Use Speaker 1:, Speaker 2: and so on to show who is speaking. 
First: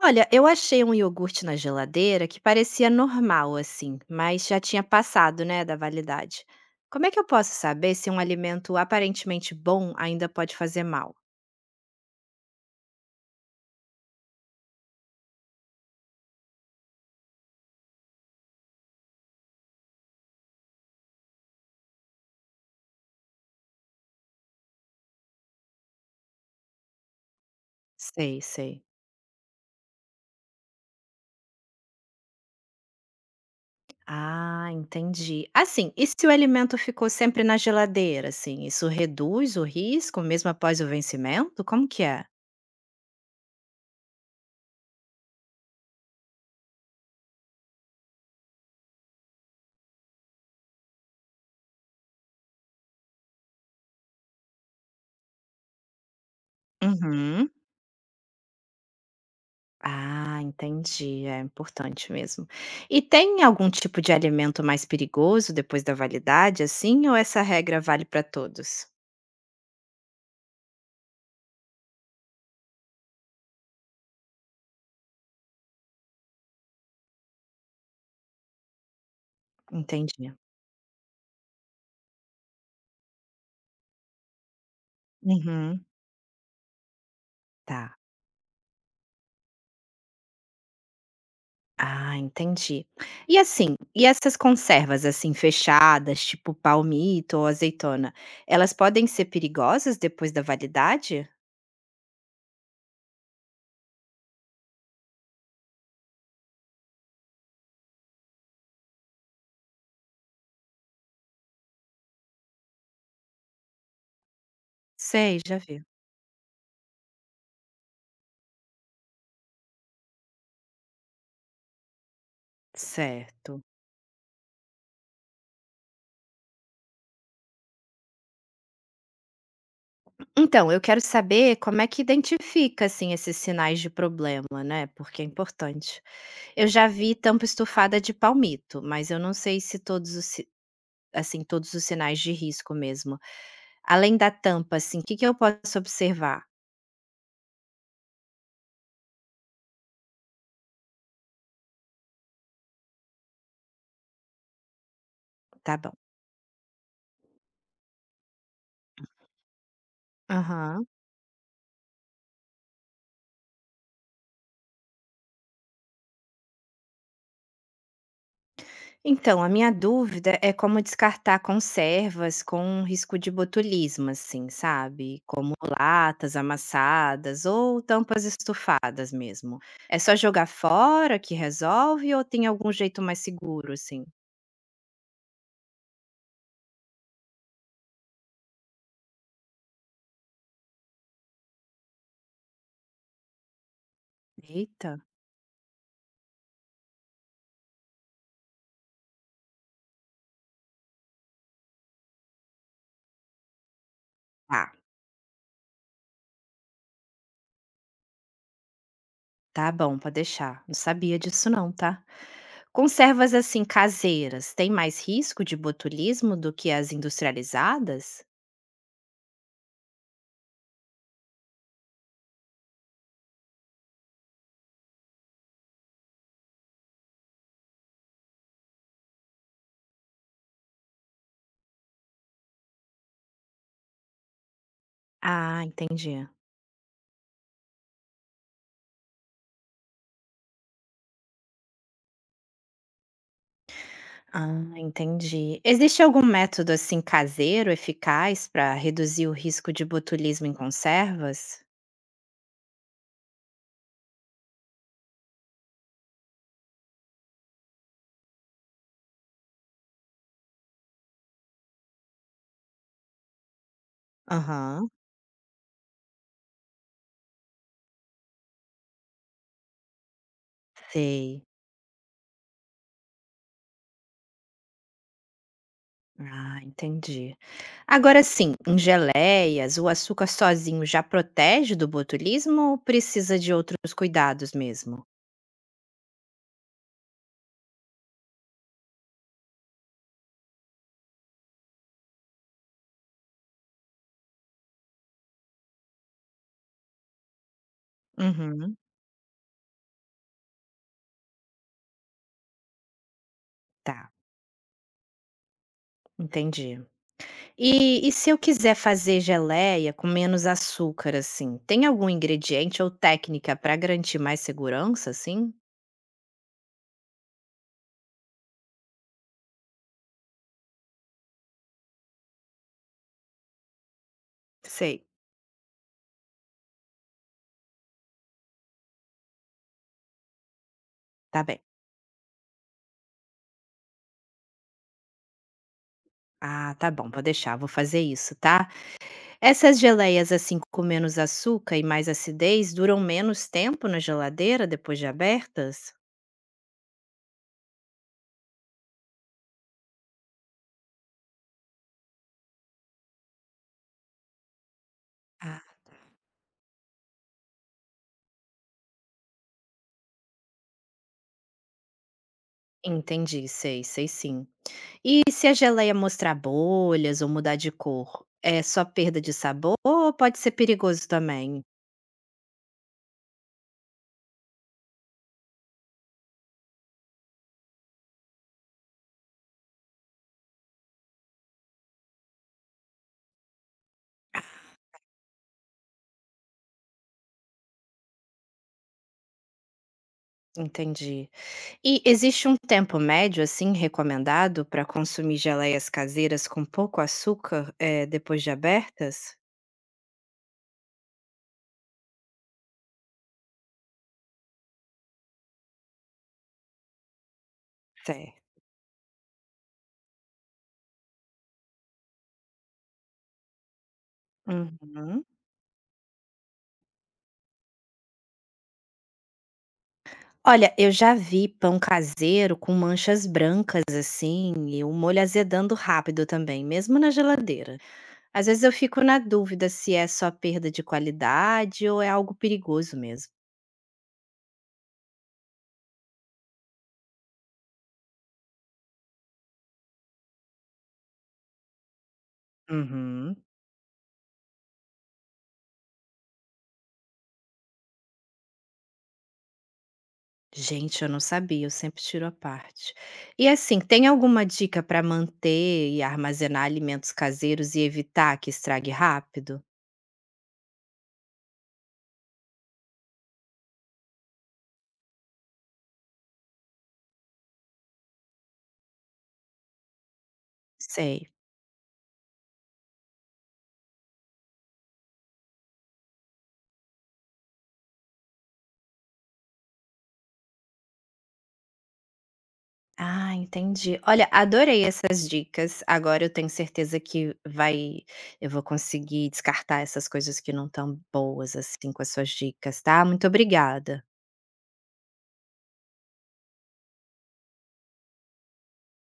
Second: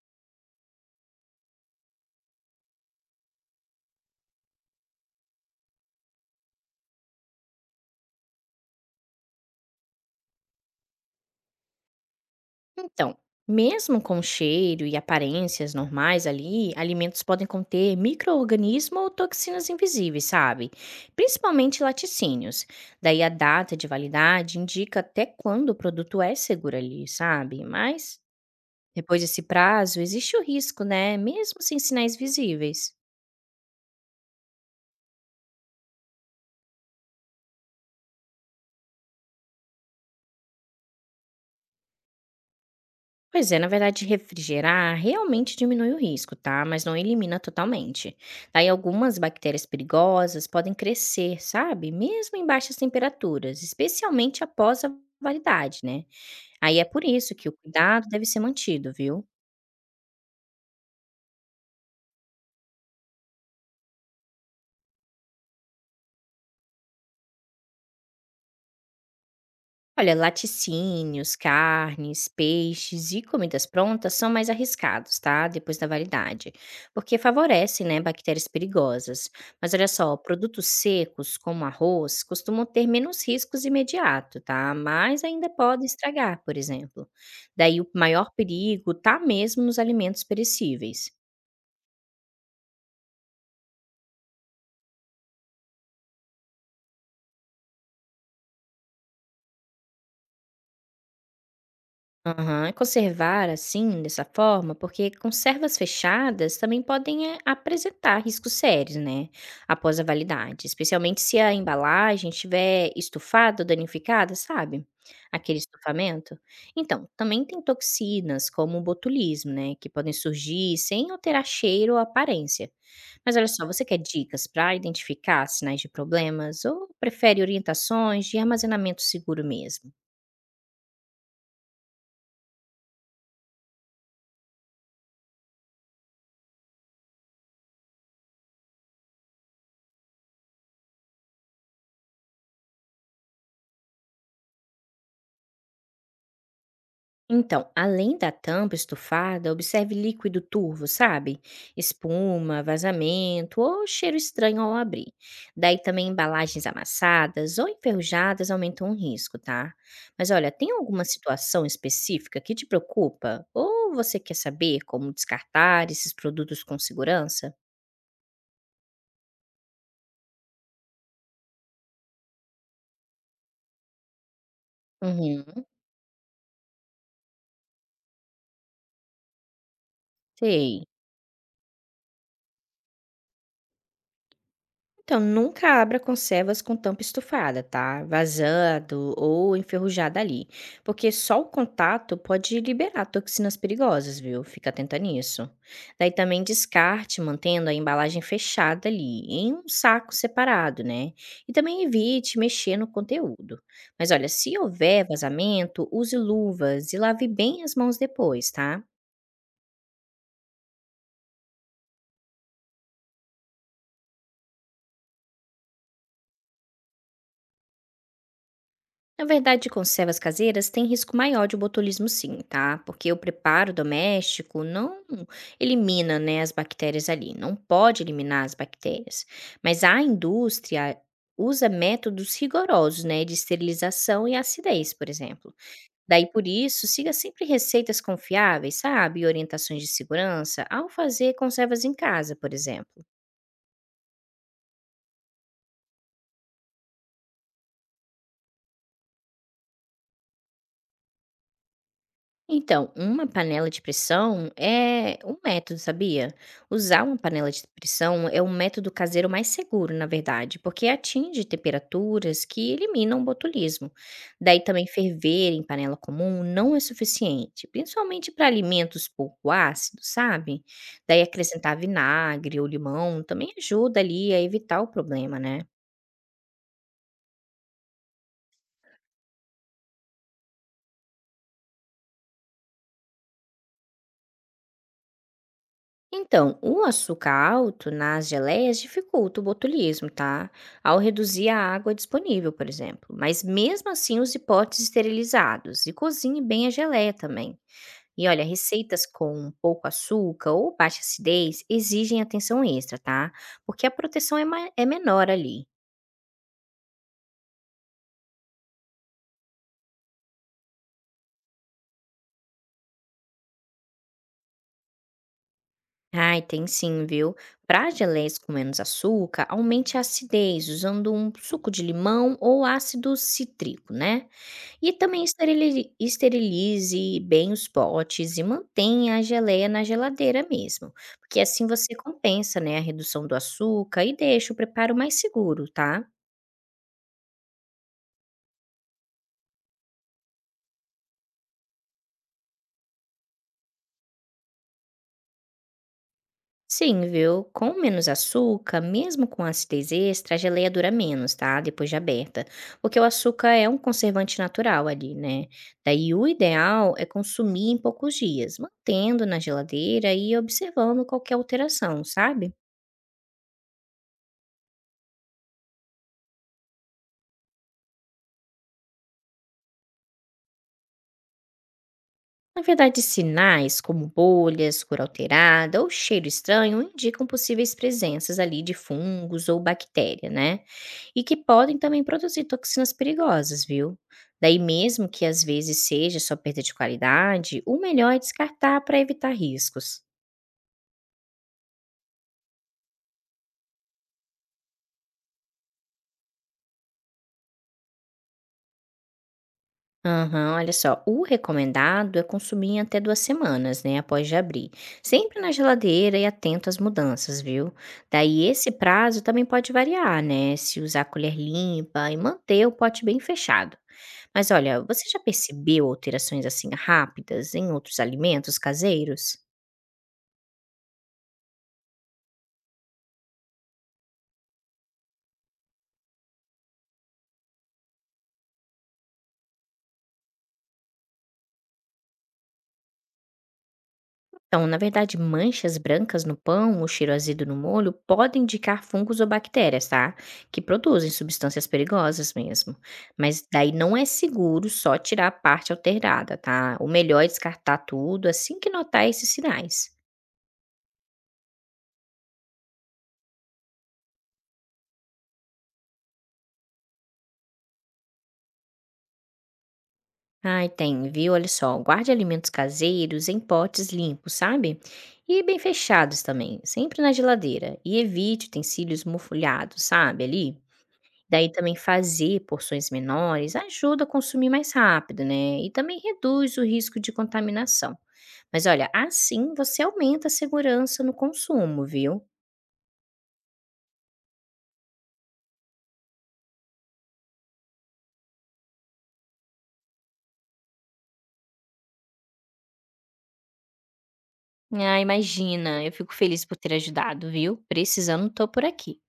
Speaker 1: Olha, eu achei um iogurte na geladeira que parecia normal, assim, mas já tinha passado, né, da validade. Como é que eu posso saber se um alimento aparentemente bom ainda pode fazer mal?
Speaker 2: Então, mesmo com cheiro e aparências normais ali, alimentos podem conter micro-organismos ou toxinas invisíveis, sabe? Principalmente laticínios. Daí a data de validade indica até quando o produto é seguro ali, sabe? Mas
Speaker 1: Sei, sei.
Speaker 2: depois desse prazo, existe o risco, né? Mesmo sem sinais visíveis.
Speaker 1: Ah, entendi. Assim, e se o alimento ficou sempre na geladeira, assim, isso reduz o risco mesmo após o vencimento? Como que é?
Speaker 2: Pois é, na verdade, refrigerar realmente diminui o risco, tá? Mas não elimina totalmente. Daí, algumas bactérias perigosas podem crescer, sabe? Mesmo em baixas temperaturas, especialmente após a validade, né? Aí é por isso que
Speaker 1: Uhum.
Speaker 2: o cuidado deve ser mantido, viu?
Speaker 1: Ah, entendi. É importante mesmo. E tem algum tipo de alimento mais perigoso depois da validade, assim, ou essa regra vale para todos?
Speaker 2: Olha, laticínios, carnes, peixes e comidas prontas são mais arriscados, tá? Depois da validade, porque favorecem, né, bactérias perigosas. Mas olha só,
Speaker 1: Entendi.
Speaker 2: produtos secos, como arroz, costumam ter menos riscos imediato, tá? Mas ainda
Speaker 1: Uhum,
Speaker 2: podem estragar, por exemplo. Daí o
Speaker 1: tá.
Speaker 2: maior perigo tá mesmo nos alimentos perecíveis.
Speaker 1: Ah, entendi. E assim, e essas conservas assim fechadas, tipo palmito ou azeitona, elas podem ser perigosas depois da validade?
Speaker 2: Aham, conservar assim, dessa forma, porque conservas fechadas também podem apresentar riscos sérios, né? Após a validade, especialmente se a embalagem estiver estufada ou danificada, sabe?
Speaker 1: Sei,
Speaker 2: Aquele
Speaker 1: já vi.
Speaker 2: estufamento. Então, também tem toxinas como o botulismo, né? Que podem surgir sem alterar cheiro ou aparência. Mas olha
Speaker 1: Certo.
Speaker 2: só, você quer dicas para identificar sinais de problemas ou prefere orientações de armazenamento seguro mesmo?
Speaker 1: Então, eu quero saber como é que identifica assim esses sinais de problema, né? Porque é importante. Eu já vi tampa estufada de palmito, mas eu não sei se todos os si assim, todos os sinais de risco mesmo. Além da tampa, assim, o que que eu posso observar?
Speaker 2: Então, além da tampa estufada, observe líquido turvo, sabe? Espuma, vazamento ou cheiro estranho ao abrir.
Speaker 1: Tá
Speaker 2: Daí
Speaker 1: bom.
Speaker 2: também embalagens amassadas ou enferrujadas aumentam o risco, tá? Mas olha, tem
Speaker 1: Aham.
Speaker 2: alguma situação específica que te preocupa? Ou você quer saber como descartar esses produtos com segurança?
Speaker 1: Então, a minha dúvida é como descartar conservas com risco de botulismo, assim, sabe, como
Speaker 2: Uhum,
Speaker 1: latas amassadas ou tampas estufadas mesmo. É só jogar
Speaker 2: sei.
Speaker 1: fora que resolve ou tem algum jeito mais seguro, assim?
Speaker 2: Então, nunca abra conservas com tampa estufada, tá? Vazando ou enferrujada ali, porque só o contato pode liberar toxinas perigosas, viu? Fica atenta
Speaker 1: Eita.
Speaker 2: nisso. Daí também descarte, mantendo a embalagem fechada ali, em um saco separado, né? E também evite mexer no conteúdo. Mas olha, se
Speaker 1: Ah,
Speaker 2: houver vazamento, use luvas e lave bem as mãos depois, tá?
Speaker 1: tá bom, pode deixar. Não sabia disso não, tá. Conservas assim caseiras têm mais risco de botulismo do que as industrializadas?
Speaker 2: Na verdade, conservas caseiras têm risco maior de botulismo sim, tá? Porque o preparo doméstico não elimina, né, as bactérias ali, não pode eliminar as bactérias. Mas a indústria usa métodos rigorosos, né, de esterilização e acidez, por exemplo.
Speaker 1: Ah, entendi.
Speaker 2: Daí por isso, siga sempre receitas confiáveis, sabe? E orientações de segurança ao fazer conservas em casa, por exemplo.
Speaker 1: Ah, entendi. Existe algum método assim caseiro eficaz para reduzir o risco de botulismo em conservas?
Speaker 2: Então, uma panela de pressão é um método, sabia? Usar uma panela de pressão é um método caseiro mais seguro, na verdade, porque atinge temperaturas que eliminam o botulismo. Daí também
Speaker 1: Aham,
Speaker 2: ferver em panela comum não é suficiente, principalmente para alimentos pouco ácidos, sabe? Daí
Speaker 1: sei.
Speaker 2: acrescentar vinagre ou limão também ajuda ali a evitar o problema, né?
Speaker 1: Ah, entendi. Agora sim, em geleias, o açúcar sozinho já protege do botulismo ou precisa de outros cuidados mesmo?
Speaker 2: Então, o açúcar alto nas geleias dificulta o botulismo, tá? Ao reduzir a água disponível, por exemplo. Mas mesmo assim, use potes esterilizados e cozinhe bem a geleia também. E olha,
Speaker 1: Uhum,
Speaker 2: receitas com pouco açúcar ou baixa acidez exigem atenção extra, tá? Porque a
Speaker 1: tá,
Speaker 2: proteção é, é menor ali.
Speaker 1: entendi. E se eu quiser fazer geleia com menos açúcar, assim, tem algum ingrediente ou técnica para garantir mais segurança, assim?
Speaker 2: Ai, tem sim, viu? Para geleias com menos açúcar, aumente a acidez usando um suco de limão ou ácido cítrico, né? E
Speaker 1: Sei.
Speaker 2: também esterilize bem os potes e mantenha a geleia na geladeira mesmo, porque
Speaker 1: Tá bem.
Speaker 2: assim você compensa, né, a redução do açúcar e deixa o preparo mais seguro, tá?
Speaker 1: Ah, tá bom, vou deixar, vou fazer isso, tá? Essas geleias, assim, com menos açúcar e mais acidez, duram menos tempo na geladeira depois de abertas?
Speaker 2: Sim, viu? Com menos açúcar, mesmo com acidez extra, a geleia dura menos, tá? Depois de aberta. Porque o açúcar é um conservante natural ali, né?
Speaker 1: Ah,
Speaker 2: Daí o ideal é consumir em poucos dias, mantendo na geladeira e observando qualquer alteração, sabe?
Speaker 1: entendi, sei, sei sim. E se a geleia mostrar bolhas ou mudar de cor, é só perda de sabor ou pode ser perigoso também?
Speaker 2: Na verdade, sinais como bolhas, cor alterada ou cheiro estranho indicam possíveis presenças ali de fungos ou bactéria, né? E que podem também produzir toxinas perigosas, viu? Daí mesmo que às vezes seja só perda de qualidade, o melhor é descartar para evitar riscos.
Speaker 1: Entendi. E existe um tempo médio, assim, recomendado para consumir geleias caseiras com pouco açúcar, depois de abertas?
Speaker 2: Aham, olha só, o recomendado é consumir em até 2 semanas, né, após de abrir. Sempre na geladeira e atento às mudanças, viu? Daí
Speaker 1: Certo.
Speaker 2: esse prazo também pode variar, né, se usar colher limpa e manter o pote bem fechado. Mas olha, você já
Speaker 1: Uhum.
Speaker 2: percebeu alterações assim rápidas em outros alimentos caseiros?
Speaker 1: Olha, eu já vi pão caseiro com manchas brancas, assim, e o molho azedando rápido também, mesmo na geladeira. Às vezes eu fico na dúvida se é só perda de qualidade ou é algo perigoso mesmo.
Speaker 2: Então, na verdade, manchas brancas no pão ou cheiro azedo no molho podem indicar fungos ou bactérias, tá? Que produzem substâncias perigosas mesmo.
Speaker 1: Uhum.
Speaker 2: Mas daí não é seguro só tirar a parte alterada, tá? O melhor é descartar tudo assim que notar esses sinais.
Speaker 1: Gente, eu não sabia, eu sempre tiro à parte. E assim, tem alguma dica para manter e armazenar alimentos caseiros e evitar que estrague rápido?
Speaker 2: Ai, tem, viu? Olha só, guarde alimentos caseiros em potes limpos, sabe? E bem fechados também, sempre na geladeira. E evite utensílios mofulhados, sabe? Ali.
Speaker 1: Sei.
Speaker 2: Daí também fazer porções menores ajuda a consumir mais rápido, né, e também reduz o risco de contaminação. Mas olha, assim você aumenta a segurança no consumo, viu?
Speaker 1: Ah, entendi. Olha, adorei essas dicas. Agora eu tenho certeza que vai, eu vou conseguir descartar essas coisas que não estão boas assim com as suas dicas, tá? Muito obrigada.
Speaker 2: Ah, imagina. Eu fico feliz por ter ajudado, viu? Precisando, tô por aqui.